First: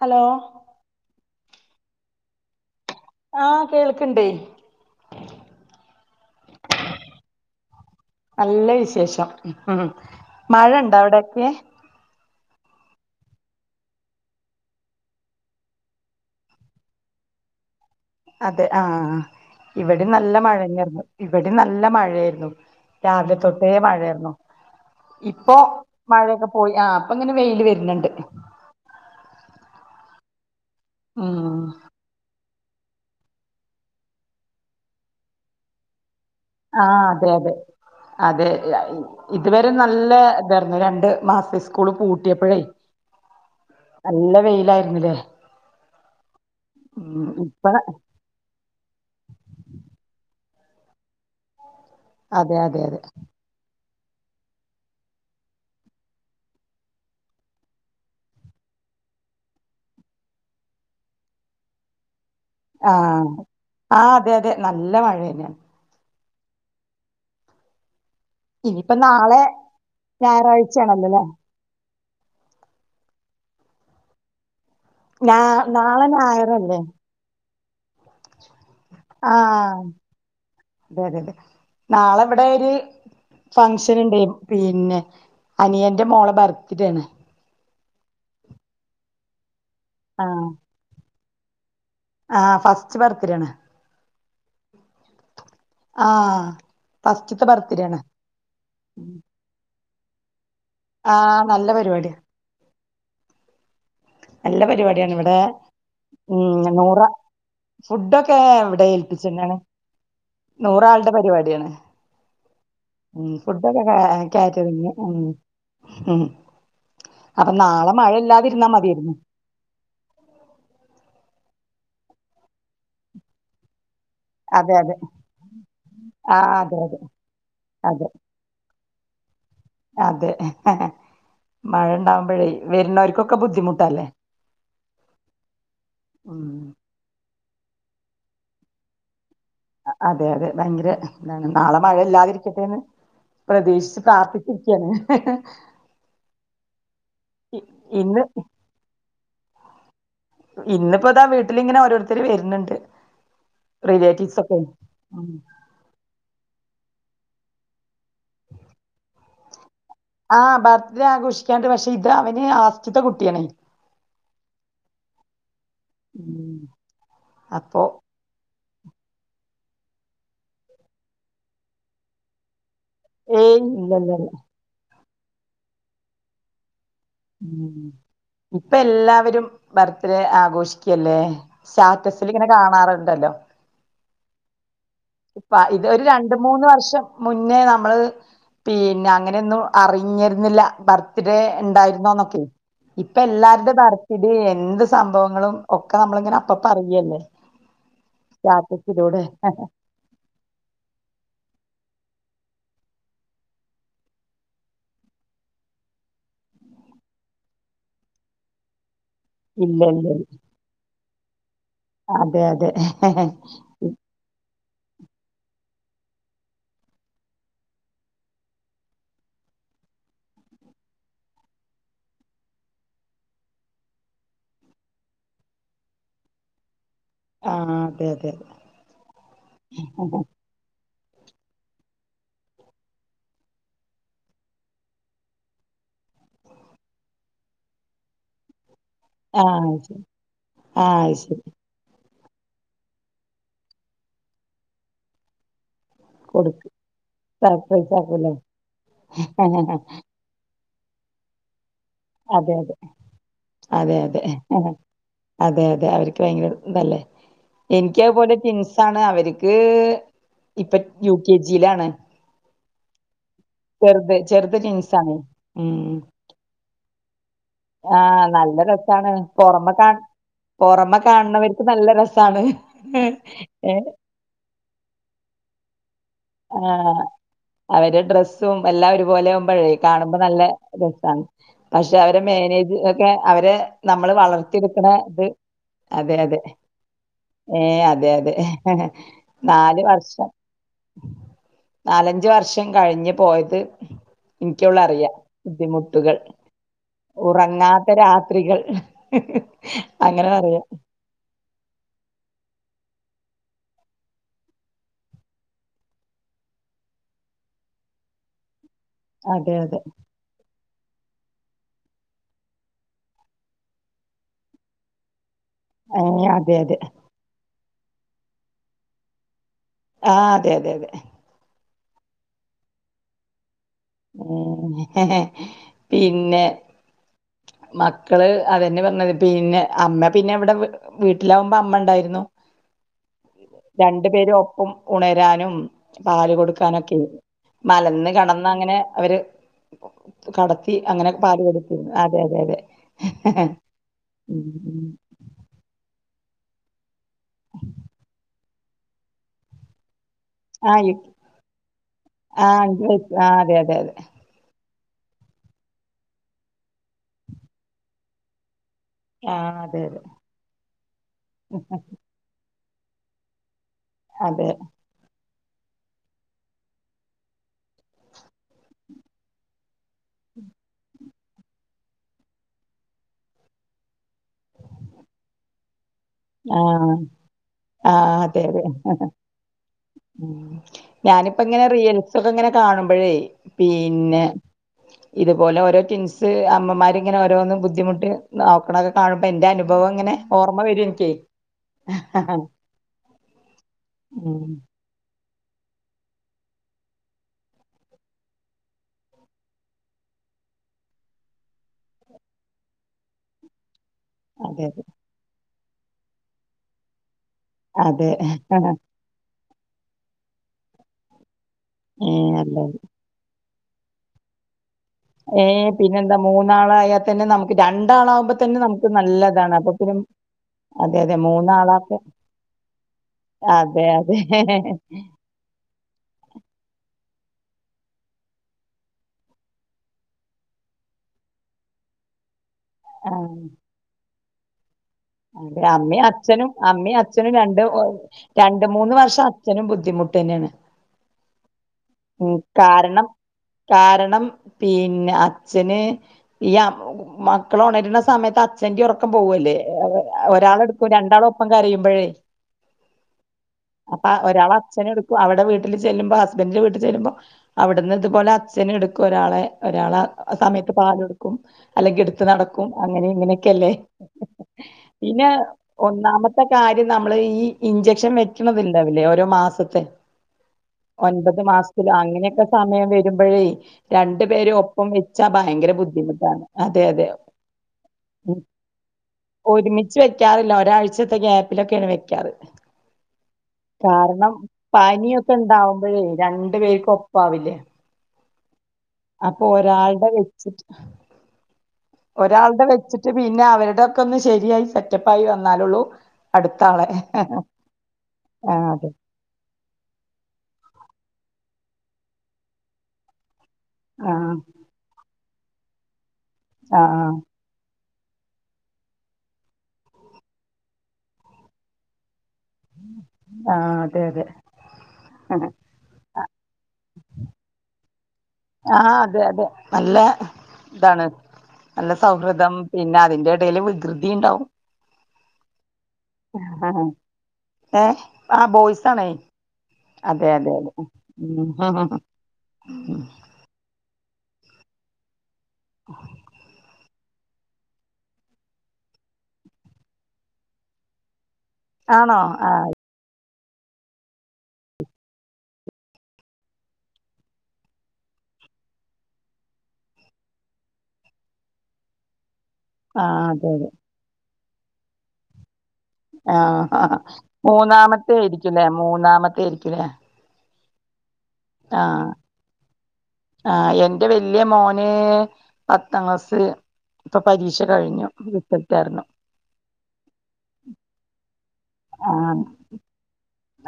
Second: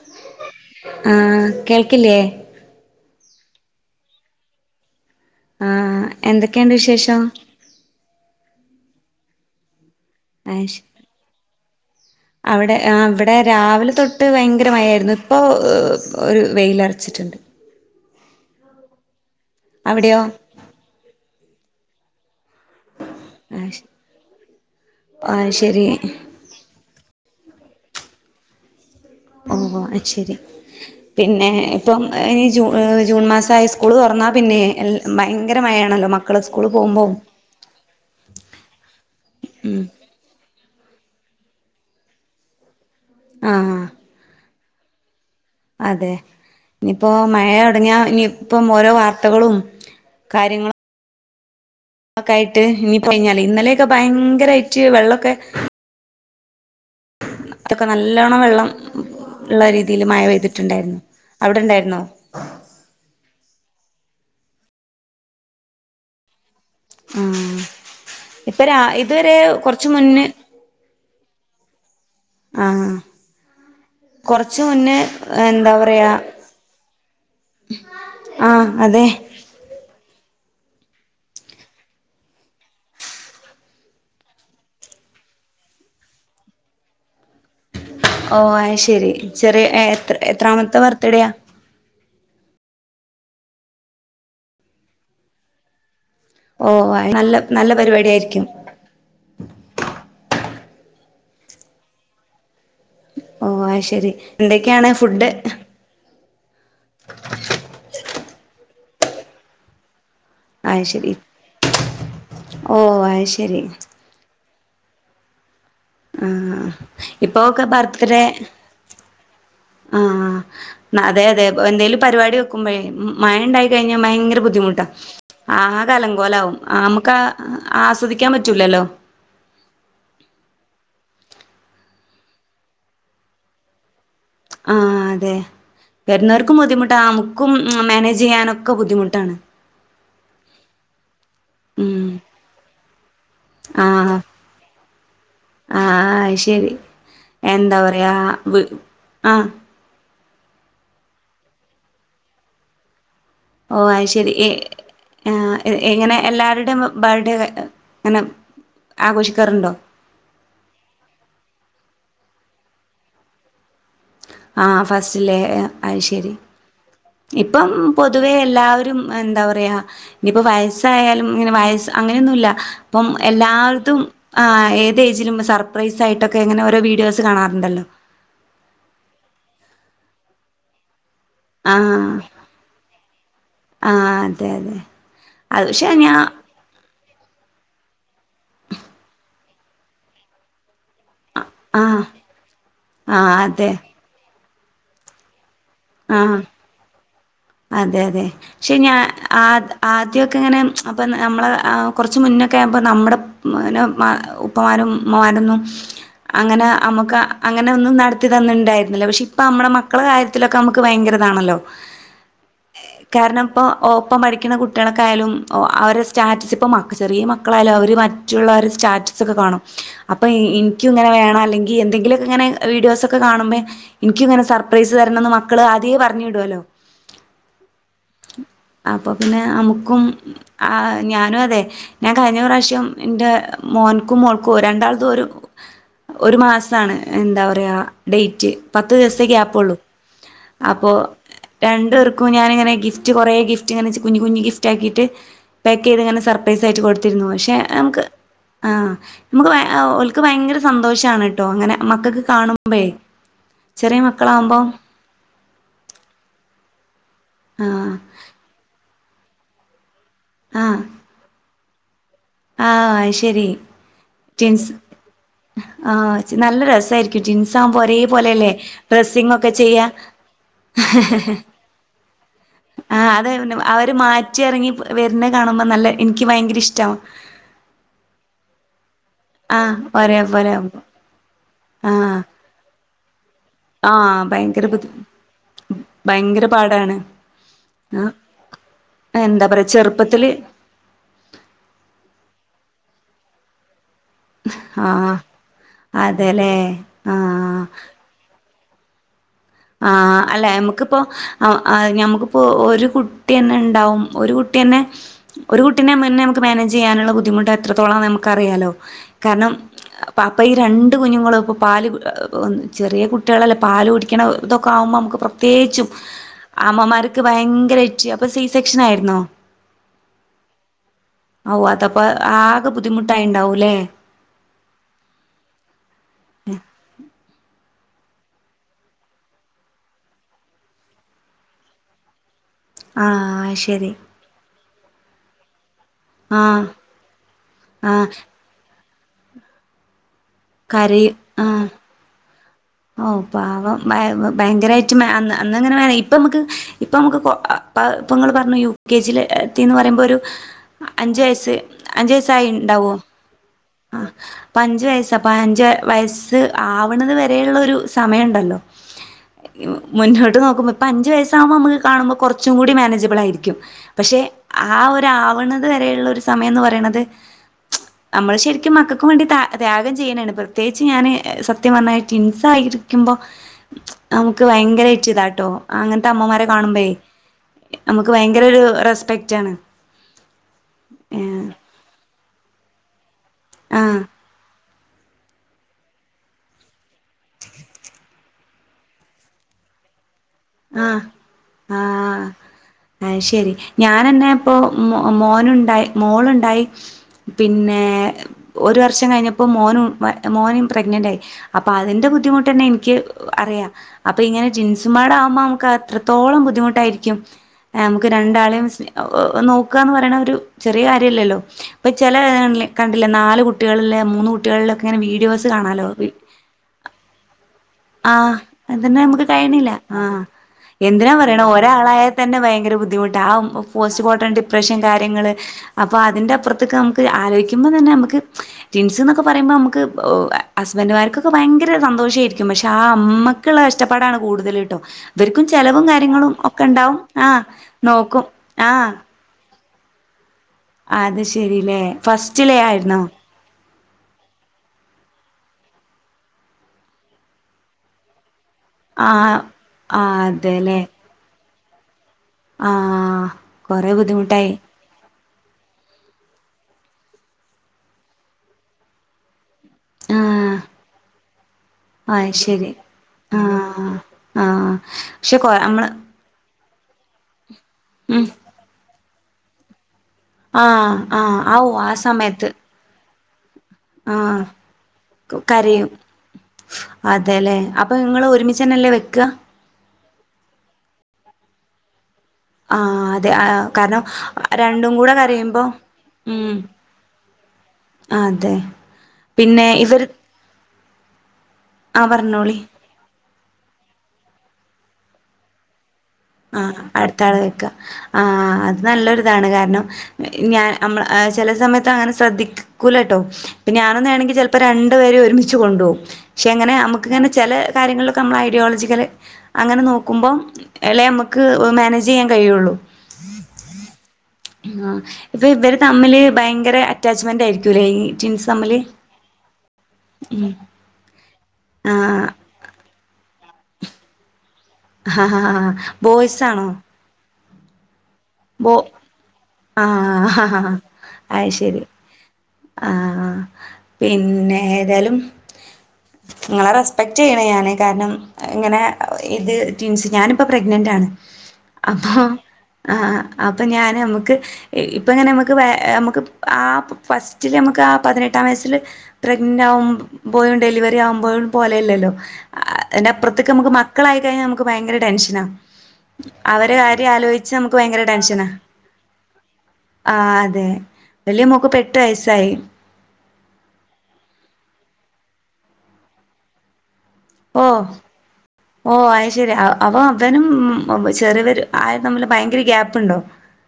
Hello ആഹ് കേൾക്കില്ലേ? ആഹ് കേൾക്കണ്ടേ. ആഹ് എന്തൊക്കെണ്ട് വിശേഷം? നല്ല വിശേഷം അയ്ശ് മഴണ്ട അവിടെക്കെ? അവിടെ ആഹ് അവിടെ രാവിലെ തൊട്ട് ഭയങ്കര മയായിരുന്നു ഇപ്പോ ഒരു വെയിലറച്ചിട്ടുണ്ട്. അതെ ആഹ് ഹ് ഇവിടെ അവിടെയോ നല്ല മഴന്നായിരുന്നു ഇവിടെ നല്ല മഴയായിരുന്നു. രാവിലെ ആഹ് തൊട്ടേ ശ് മഴായിരുന്നു ആഹ് ഇപ്പൊ ശരി മഴയൊക്കെ പോ പോയി ആ അപ്പങ്ങനെ വെയില് വരുന്നുണ്ട്. ഓ ഓ അയ് ശരി പിന്നെ ഉം ഇപ്പം ഇനി ജൂ ജൂൺ മാസയി സ്കൂൾ തുറന്നാ പിന്നെ ഭയങ്കര മഴയാണല്ലോ മക്കള് സ്കൂള് ആഹ് പോകുമ്പോം അതെ അതെ അതെ ഇതുവരെ ഉം നല്ലേ അതായിര്ന്നു രണ്ട് മാസ സ്കൂള് പൂട്ടിയപ്പോഴേ ആഹ് നല്ല വെയിലായിരുന്നില്ലേ? അതെ ഇനിപ്പോ ഉം മഴ ഇപ്പ തുടങ്ങിയാ ഇനി പ്പം ഓരോ വാർത്തകളും കാര്യങ്ങള് ക്കെ അതെ ആയിട്ട് അതെ ഇനി അതെ ഞ്ഞാല് ഇന്നലെക്കെ ഭയങ്കരയിട്ട് വെള്ളക്കെ തൊക്കെ നല്ലണം വെള്ളം ഉള്ള രീതിയിൽ മഴ പെയ്തിട്ടുണ്ടായിരുന്നു അവിടെണ്ടായിരുന്നൊ? ആഹ് ആഹ് അതെ അതെ നല്ല മഴന്നെയാ. ആഹ് ഇപ്പം രാ ഇതുവരെ കുറച്ച് മുന്നേ ച്ചണല്ലോല്ലേ? ആഹ് കൊറച്ച് മുന്നേ നാ എന്താ നാളെ പറയാ ഞായറല്ലേ? ആഹ് അതെ അതെതെ നാളെവിടെ ഒരു ഫംഗഷനുണ്ടേനു പിന്നെ അനിയന്റെ മോളെ ബർത്ത്ഡേണ്. ഓ ആയ്ശരി ചെറിയ എ എത്ര ആഹ് എത്രാമത്തെ ബർത്ത്ഡേയാ? ആഹ് ഫസ്റ്റ് ബർത്ത്ഡേണ് ആഹ് അഹ് ഓ നല്ല ഫസ്റ്റ്ത്തെ നല്ല ബർത്ത്ഡേണ് പരിപാടി ആയിരിക്കും ആഹ് നല്ല പര്‌വാട്യാ ഓഹ് അയ്ശെരി നല്ല ന്തെക്കെയാണ് പരിപാടിയാണ് ഫുഡ്ഡ് ഇവിടെ ഉം നൂറാ ഫുഡ്ഡാെക്കെ എവ്ടെ ഏൽപ്പിച്ച്ണെ അത് ശരി നൂറാൾടെ പര്പാട്യാണ് ഓ അത് ഉം ശരി ഫുഡ്ഡാെക്കെ കാ കേറ്ററിങ്ങ് ഉം ഉം ആഹ് ഇപ്പൊ അപ്പ ഒക്കെ നാളെ ബർത്ത്ഡേ മയല്ലാതിര്ന്നാ മത്യേര്ന്നു ആഹ് ന അതെ അതെ എന്തേലും പരിവാടി വെക്കുമ്പഴേ മഴണ്ടായ് കഴിഞ്ഞാ ഭയ്ങ്ക ര അതെ ബുദ്ധിമുട്ടാ അതെ ആകെ ആഹ് അലങ്കോലാവും അതെ അമ്ക്ക് അതെ ആസ്വദിയ്ക്കാം പറ്റൂലല്ലോ അതെ മഴണ്ടാവുമ്പഴേ വെര്ന്നോര്ക്കൊക്കെ ബുദ്ധിമുട്ടല്ലേ ആഹ് അതെ വര്ന്നവർക്കും ഉം ബുദ്ധിമുട്ടാ നമുക്കും മേനേജെയ്യാനൊക്കെ ബുദ്ധിമുട്ടാണ് അതെ അതെ ഭയ്ങ്കര താണ് നാളെ ഉം മഴല്ലാതിരിക്കെട്ടേന്ന് പ്രതീഷ്ച്ച് പ്രാർത്ഥി ഇര്ക്ക്യാണ് ആഹ് ആഹ് അയ്ശരി ഇ- എന്താ പറയാ ഇന്ന് വ് ആഹ് ഇന്ന്പ്പതാ വീട്ട്ല്ങ്ങെനെ ഓരോര്ത്തെര് വെര്ണ്‌ണ്ട് ഓഹ് അയ്ശെരി എ ആഹ് ഇ ഇങ്ങെനെ എല്ലാര്ടേം ബേഡേ ങ്ങെനെ ആഘോഷിക്കാറ്ണ്ടോ ആഹ് ബർത്ത്ഡേ ആഘോഷിക്കാണ്ട് പക്ഷെ ഇത് അവന് ആസ്റ്റ്ത്തെ കുട്ട്യാണെ ആഹ് ഫസ്റ്റ്ലേ അയ്ശരി ഉം ഇപ്പം അപ്പൊ പൊ തുവേ എല്ലാവെരും എന്താ പറയാ നിപ്പോ വയസ്സായാലും ഇങ്ങെനെ വയസ്‌ അങ്ങനെന്നുല്ലാ പ്പം ഏയ് എല്ലാര്തും ഇല്ലല്ലല്ല ആഹ് ഏതേജിലും സർപ്രൈസായ്ട്ടൊക്കെ ങ്ങെനെ ഓരോ വീഡ്യോസ്‌ കാണാറ്ണ്ടല്ലോ ഇപ്പ എല്ലാവരും ബർത്ത്ഡേ ആഘോഷിയ്ക്കല്ലേ ആഹ് സ്റ്റാറ്റസ്‌ല്ങ്ങെനെ കാണാറ്ണ്ടല്ലോ ആഹ് അതെ അതെ പ്പാ അത് ഇത് പക്ഷെ ഒര് ഞാൻ രണ്ട് മൂന്ന് വർഷം മുന്നേ നമ്മള് പീന്നെ അങ്ങനെയൊന്നും അറിഞ്ഞിര്ന്നില്ല ബർ ത്ത്ടേ ആഹ് ഇണ്ടായ്ര്ന്നോന്നൊക്കെ ഇപ്പ ആഹ് അതെ എല്ലാര്ടെ ബർത്തിടിം എന്ത് സംഭവങ്ങളും ഒക്കെ നമ്മളിങ്ങെനെ ആഹ് അപ്പപ്പ അറിയല്ലേ അതെ സ്റ്റാറ്റസിലൂടെ ദ്യാെക്കെങ്ങെനെ അപ്പ നമ്മളെ കൊറച്ച് മുന്നൊക്കെയാവുമ്പം നമ്മടെ [unintelligible] ഉപ്പമാരും മ്മമാരൊന്നും അങ്ങനെ അമുക്ക് അങ്ങെനെ ഒന്നും നടത്തി തന്നിണ്ടായ്ര്ന്നില്ല പക്ഷെ ഇ പ്പം നമ്മളെ ഇല്ല മക്കളെ ഇല്ല ഇല്ല. കാര്യത്തിലൊക്കെ നമ്ക്ക് ഭയങ്കരതാണല്ലോ അതെ അതെ ഓപ്പം പഠിയ്ക്ക്ണ കുട്ട്യേളൊക്കായാലും ഒ അവരെ സ്റ്റാറ്റസ് ഇപ്പം മ ചെറിയ മക്കളായാലും അവര് മറ്റുള്ളവെരെ സ്റ്റാറ്റ സൊക്കെ കാണും അപ്പം ഇ ഇൻയ്ക്കും ഇങ്ങെനെ വേണം അല്ലെങ്കി എന്തെങ്കിലൊക്കെങ്ങെനെ വീഡിയോസൊക്കെ കാണുമ്പെ ഇൻയ്ക്കും ഇങ്ങെനെ സർപ്രൈസ് തരണംന്ന് മക്കള് ആദ്യേ പർഞ്ഞ്ടോലാേ ആ അതെ അതെ അപ്പൊ പിന്നെ നമുക്കും അതെ. ആഹ് ഞാനും അതേ ഞാൻ കയ്ഞ്ഞ പ്രാശ്യം ഇന്റെ മോൻക്കും മോൾക്കും രണ്ടാൾതും ഒരു ഒരു മാസാണ് എന്താ പറയാ ഡെയ്റ്റ് പത്ത് ദിവ്സ്ത്തെ ആ ഗ്യാപ്പാെള്ളു ശരി ആ അപ്പോ ശരി രണ്ട് പേർക്കും ഞാന്ങ്ങെനെ ഗിഫ്റ്റ് കാെറേ ഗിഫ്റ്റ്ങ്ങെനെ കുഞ്ഞ് കുഞ്ഞ് ഗിഫ്റ്റാക്കീട്ട് പേക്കെയ്ത്ങ്ങെനെ കൊടുക്കും സർപ്രൈസായ്ട്ട് കൊട്ത്തിര്ന്നു പക്ഷെ സർപ്രൈസ് നമുക്ക് ആക്കൂല്ലേ ആഹ് നമുക്ക് ഭ അ ഒൽ ക്ക് ഭയ്ങ്കെര സന്തോഷാണ്‌ട്ടോ അങ്ങെനെ മക്കക്ക് അതെ അതെ കാണുമ്പേ അതെ ചെറ്യേ അതെ മക്കളാവുമ്പം അതെ അതെ അവര്ക്ക് ഭയങ്കെര തെല്ലേ ആ എനിയ്ക്കത്‌ പോലെ ടിൻസ് ചാണ് അവര്ക്ക് ഇപ്പ യു കെ ജിലാണ് ആഹ് അത്‌ ശരി ചെറുത് ടിൻസ് ട്വിൻസാണ് ഉം ആഹ് നല്ല രസായിരി ക്കും ടിൻസാകുമ്പ ഒരേ ആഹ് പോലെല്ലേ നല്ല ഡ്രസ്സിങ്ങൊക്കെ ചെയ്യാ പുറമെ കാണുന്നവർക്ക് നല്ല രസാണ് ഏ ച്ചി എറങ്ങി വരുന്നെ കാനുമ്പോ നല്ല എനിക്ക് ഭയങ്കര ഇഷ്ടാവും ആഹ് അവരരെ ഡ്രസ്സും എല്ലാം ഒരുപോലെ ആഹ് ഒരേ കാണുമ്പോ നല്ല പോലെ ആവുമ്പോ രസാണ്. പക്ഷെ ആഹ് അവരെ മാനേജ് ഒക്കെ അവരെ നമ്മള് ആഹ് ഭയങ്കര വളർത്തിയെടുക്കണ ബുദ്ധി ഇത് അതെ. അതെ, ഭയങ്കര പാടാണ് ഏ അതെ ആഹ് അതെ എന്താ പറയാ നാല് വർഷം ചെറുപ്പത്തില് നാലഞ്ച് വർഷം കഴിഞ്ഞ് പോയത് എനിക്കുള്ള അറിയാം ആഹ് ബുദ്ധിമുട്ടുകൾ, അതെല്ലേ ആഹ് ഉറങ്ങാത്ത രാ ത്രികൾ ആ അല്ലെ നമുക്ക് ഇപ്പോ ഞമ്മക്ക്പ്പോ ഒരു കുട്ടി തന്നെ ഉണ്ടാവും. ഒരു കുട്ടിന്നെ ഒരു കുട്ടിനെ തന്നെ നമുക്ക് മാനേജ് ചെയ്യാനുള്ള ബുദ്ധിമുട്ട് എത്രത്തോളം നമുക്ക് അറിയാലോ കാരണം. അതെ അതെ. അപ്പം ഈ രണ്ട് കുഞ്ഞുങ്ങളും ഇപ്പം പാല് കുടി. ചെറിയ കുട്ടികളല്ലെ പാല് കുടി ക്കണ ഇതൊക്കെ ആകുമ്പം നമുക്ക് പ്രത്യേകിച്ചും ഏഹ് അതെ അതെ. അമ്മമാരും. ക്ക്‌ ഭയങ്കര ആയിറ്റ്, അപ്പൊ സി സെക്ഷൻ ആയിരുന്നോ ആഹ് അതെ അതെ അതെ ഓ അതപ്പം ആകെ ബുദ്ധിമുട്ടായിട്ടുണ്ടാവും അല്ലേ ഉം പിന്നെ മക്കള് അതെന്നെ പറഞ്ഞത്, പിന്നെ അമ്മ പിന്നെ ഇവിടെ വീട്ടിലാവുമ്പോ അമ്മ ഉണ്ടായിരുന്നു ആഹ് ശരി രണ്ടു പേരും ഒപ്പം ഉണരാനും. പാല് ആഹ് കൊടുക്കാനൊക്കെ, ആഹ് മലന്ന് കിടന്ന് അങ്ങനെ അവര് കടത്തി അങ്ങനെ കരയും പാല് ആഹ് കൊടുത്തിരുന്നു. അതെ, അതെ, അതെ ഓ പാവം ബ ബ ഉം ഉം. ഭയങ്കരമായിട്ട് അന്ന് അന്നങ്ങനെ ഇപ്പം നമുക്ക്, ഇപ്പം നമുക്കിപ്പം, ഇപ്പം നിങ്ങൾ പറഞ്ഞു യു കെ ജിൽ എത്തിന്ന് പറയുമ്പോൾ ഒരു ആഹ് അഞ്ച് വയസ്, അഞ്ച് വയസായി ആഹ് അഞ്ച് ഉണ്ടാവോ. വയസ്സ് ആഹ് അതെ അതെ അതെ. ആ ഇപ്പം അഞ്ച് വയസ്സ്, അപ്പം അഞ്ച് വയസ്സ് ആവണുതുവരെയുള്ള ഒരു സമയണ്ടല്ലോ ആഹ് അതെ അതെ. മുന്നോട്ട് നോക്കുമ്പോ ഇപ്പം അഞ്ചു വയസ്സാവുമ്പോ നമ്മുക്ക് കാണുമ്പോ കൊറച്ച് ച്ചൂടി മാനേജബിൾ ആയിരിക്കും. പക്ഷെ അതെ ആ ആവണതുവരെയുള്ള ഒരു സമയംന്ന് പറയണത്, നമ്മള് ശരിക്കും മക്കൾക്ക് വേണ്ടി ത്യ ത്യാഗം ചെയ്യാനാണ്. പ്രത്യേകിച്ച് ഞാന് സത്യം പറഞ്ഞാല് ട്വിൻസായിരിക്കുമ്പോ നമുക്ക് ഭയങ്കരായിറ്റ് ഇതാട്ടോ അങ്ങനത്തെ അമ്മമാരെ കാണുമ്പഴേ ആഹ് ആഹ്. അതെ, അതെ ആണ് ഞാനിപ്പോ ഏഹ് ഇങ്ങനെ റിയൽ സൊക്കെ ഇങ്ങനെ കാണുമ്പോഴേ, ആഹ് പിന്നെ [inaudible] ഇതുപോലെ ഓരോ ട്വിൻസ്, അമ്മമാര് ഇങ്ങനെ ഓരോന്ന് ബുദ്ധിമുട്ടി നോക്കണൊക്കെ കാണുമ്പോൾ എന്റെനുഭവം ഇങ്ങനെ ഓർമ്മ വരുവെനിക്ക് ആഹ്. അത് ശരി. ഞാനെന്നെ ഉം ഇപ്പൊ മോനുണ്ടായി, മോളുണ്ടായി, പിന്നെ ഒരു വർഷം കഴിഞ്ഞപ്പോൾ മോനും, മോനയും പ്രഗ്നൻറായി. അപ്പൊ അതിന്റെ ബുദ്ധിമുട്ട് തന്നെ എനിക്ക് അറിയാം. അപ്പൊ ഇങ്ങനെ അതെ ട്വിൻസുമാരാകുമ്പോ നമുക്ക് എത്രത്തോളം ബുദ്ധിമുട്ടായിരിക്കും. നമുക്ക് അതെ രണ്ടാളെയും അതെ നോക്കുകാന്ന് പറയണ, ഒരു ചെറിയ കാര്യ ല്ല ല്ലോ. അപ്പൊ ചില ഏഹ് അതെ രില്ലേ, നാല് കുട്ടികളുള്ള, മൂന്ന് കുട്ടി കളുള്ള തൊക്കെ വീ ഏ. പിന്നെ, ന്താ മൂന്നാള് ആയാൽ തന്നെ നമു ക്ക്, രണ്ടാളാവുമ്പോ ആഹ് തന്നെ നമുക്ക് അതന്നെ നല്ലതാണ്. കഴിയണില്ല അപ്പൊ പിന്നെ ആഹ് അതെ എന്തിനാ അതെ പറയണം. മൂന്നാളാക്കെ ഒരാളായാൽ തന്നെ ഭയങ്കര ബുദ്ധിമുട്ട് ആണ്. അതെ അതെ പോസ്റ്റ്മോർട്ടം, ഡിപ്രഷൻ കാര്യങ്ങള് അപ്പൊ, അതിന്റെ അപ്പുറത്തൊക്കെ നമുക്ക് ആലോചിക്കുമ്പോ തന്നെ, നമുക്ക് ട്വിൻസ് എന്നൊക്കെ പറയുമ്പോൾ, നമുക്ക് ഹസ്ബൻഡ്മാർ ക്കൊക്കെ ഭയങ്കര, സന്തോഷ മായിരിക്കും. പക്ഷെ, ആഹ് അമ്മക്കുള്ള കഷ്ടപ്പാടാണ് കൂടുതല്, കേട്ടോ? ഇവർക്കും അതെ, ചെലവും അമ്മ കാര്യങ്ങളും അച്ഛനും, ഒക്കെ ഉണ്ടാവും അമ്മയും അച്ഛനും, ആഹ് രണ്ട് നോക്കും രണ്ട് ആഹ് മൂന്ന് വർഷ അച്ഛനും ബുദ്ധിമുട്ട് തന്നെയാണ്. അത് ശരി ല്ലേ. ഫസ്റ്റ് ലേ ആയിരുന്നോ? കാരണം കാരണം പിന്നെ അച്ഛന് ഈ മക്കൾ ഉണരുന്ന സമയത്ത്, അച്ഛന്റ ഉറക്കം ആഹ് പോകല്ലേ? ആഹ് ഒരാള് അതെല്ലേ എടുക്കുലാ രണ്ടാള് ഒപ്പം കരയുംമ്പഴേ ആഹ് കൊറെ അപ്പ ഒരാള് ബുദ്ധിമുട്ടായി അച്ഛൻ എടു ക്കും അവിടെ വീട്ടിൽ ചെല്ലുമ്പോ ഹസ്ബ ൻഡന്റെ വീട്ടിൽ ചെല്ലു മ്പോ? അവിടു ന്ന് ഇതു പോലെ അച്ഛന് എടുക്കും ഒരാളെ ഒരാളേ ആഹ് സമയത്ത് പാല് കൊടുക്കും അല്ലെങ്കി എടുത്ത് ആഹ് നടക്കും. ശരി അങ്ങനെ ഇങ്ങനെ യൊക്ക ല്ലേ? ആഹ് ആഹ് പിന്നെ പക്ഷെ കൊ നമ്മള് ഒന്നാമത്തെ കാര്യം നമ്മള് ഈ ഇഞ്ചെക്ഷൻ ഉം വെക്കണതിണ്ടാവില്ലേ? ഓരോ മാസത്തെ. ആഹ് ആഹ് ഒൻപത് ആവു മാസത്തില ആ അങ്ങനെയൊക്കെ സമയത്ത് സമയം വരുമ്പോഴേ? രണ്ടു ആഹ് പേരും ഒപ്പം വെച്ചാ ഭയങ്കര കരയും ബുദ്ധിമുട്ടാണ്. അതെ, അതെ അച്ചനല്ലേ വയ്ക്കുക. ഒരുമിച്ച് വെക്കാറില്ല. ഒരാഴ്ചത്തെ ഗ്യാപ്പിലൊക്കെയാണ് വെക്കാറ്. ആഹ് അതെ, ആഹ്, കാരണം രണ്ടും കൂടെ പനിയൊക്കെ കരയുമ്പോ? ഉണ്ടാവുമ്പഴേ ഉം രണ്ടു പേർക്കും ഒപ്പാവില്ലേ അതെ അപ്പൊ, പിന്നെ ഇവര് ഒരാളുടെ വെച്ചിട്ട് ആഹ് പറഞ്ഞോളി ഒരാളുടെ വെച്ച് ട്ട് പിന്നെ, അവരുടെയൊക്കെ ഒന്ന് ശരിയായി സെറ്റപ്പായി വന്നാലള്ളൂ. ആഹ്, അടുത്ത ആൾ വെക്കുക. ആഹ്, ആ അത് അതെ നല്ലൊരിതാണ്. കാരണം ഞാൻ ഞമ്മ ള് ചില സമയത്ത് അങ്ങനെ ശ്രദ്ധിക്കുല കേട്ടോ? പിന്ന ഞാനൊന്ന ആ വണെങ്കിൽ രണ്ട് പേരേ ഒരുമിച്ച് കൊണ്ട്‌ പോകും. പക്ഷെ അങ്ങനെ ആ നമുക്കങ്ങനെ ചില കാര്യങ്ങളിലൊക്കെ നമ്മൾ ഐഡിയോളജിക്കൽ അങ്ങനെ നോക്കുമ്പോ? ഇളേ നമുക്ക് മാനേജ് ചെയ്യാൻ കഴിയുള്ളൂ. ആഹ് അതെ അതെ ആഹ്, ആ ഇപ്പൊ ഇവര് തമ്മില് ഭയങ്കര അറ്റാച്ച്മെന്റ് ആയിരിക്കും ല്ലേ? ഈ ട്വിൻസ് തമ്മില് ആഹ്, അതെ അതെ, നല്ല ഉം ഇതാണ് നല്ല ആഹ് സൗഹൃദം. പിന്നെ അതിന്റെ ഇടയിൽ വികൃതിണ്ടാവും. [inaudible] ബോയ്സ് ആണോ? ഏഹ്, ആഹ് ബോ ബോയ്സാണ്. അതെ അതെ, ആഹ് അതെ. അത് ശരി ആഹ്, പിന്നെ ഏതായാലും നിങ്ങളെ റേ സ്പെക്റ്റ് ചെയ്യണ ഞാൻ. കാരണം ഇങ്ങനെ ഇത്, ടീൻസ് ഞാനിപ്പോൾ പ്രഗ്നൻറ്ണ്. അപ്പൊ, ആഹ് അപ്പൊ ഞൻ നമക്ക്. ഇപ്പ, എങ്ങനെ നമുക്ക് വ നമുക്ക് ആഹ്, ഫസ്റ്റില് നമുക്ക് ആഹ്, പതിനെട്ടാം വയസ്സില് പ്രഗ്നന്റ് ആവുമമ്പോ, ഡെലിവറി ആവുമ്പോഴും പോലെയല്ല ല്ലോ? ആഹ് അതെ അതിന്റെപ്പുറത്തേക്ക് അതെ നമുക്ക് മക്കളായിക്കഴിഞ്ഞാൽ നമുക്ക് ഭയങ്കര ടെൻഷനാ അവരെ ആഹ് കാര്യം ആലോചി മൂന്നാമത്തെ ആയിരിക്കൂല്ലേ മൂന്നാമത്ത ആയിരിക്കൂല്ലേ ആഹ് അതെ വലിയ മോക്ക് ഇപ്പൊ എട്ടു വയസായി ആഹ് എന്റെ വല്യ മോന് പത്താം ക്ലാസ് ഇപ്പൊ പരീക്ഷ ഓഹ് കഴിഞ്ഞു റിസൽട്ട് ഓ അറിഞ്ഞു അത് ശരി അവ അവനും ചെറിയവരു ആ തമ്മിൽ ആഹ് ഭയങ്കര ഗ്യാപ്പ്ണ്ടോ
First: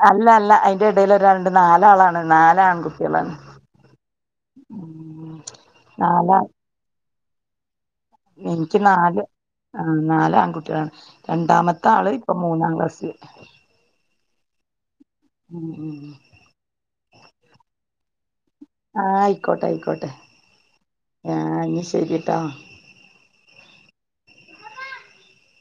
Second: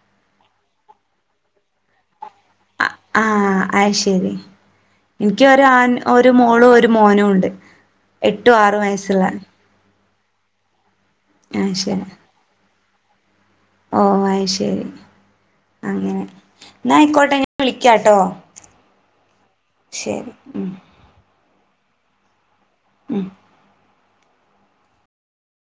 അല്ല അല്ല അതിന്റെ ഇടയിൽ ഒരാള്ണ്ട് നാലാളാണ് നാലാആൺ ആഹ് അത് ശരി ഉം എനിക്ക് ഒരു ആൺ ഒരു നാലാ മോളും ഒരു മോനും ഉണ്ട് എട്ടും എനിക്ക് ആറും നാല് വയസ്സുള്ള ആഹ് നാല് ആൺകുട്ടികളാണ് ആഹ് രണ്ടാമത്തെ ശരി ആള് ഇപ്പം മൂന്നാം ക്ലാസിൽ ഓ അത് ശരി ഉം അങ്ങനെ എന്നായിക്കോട്ടെ ഞാൻ വിളിക്കാംട്ടോ ആഹ് ആയിക്കോട്ടെ ആയിക്കോട്ടെ ഉം ആഹ് ഇനി ശരി ട്ടോ ഉം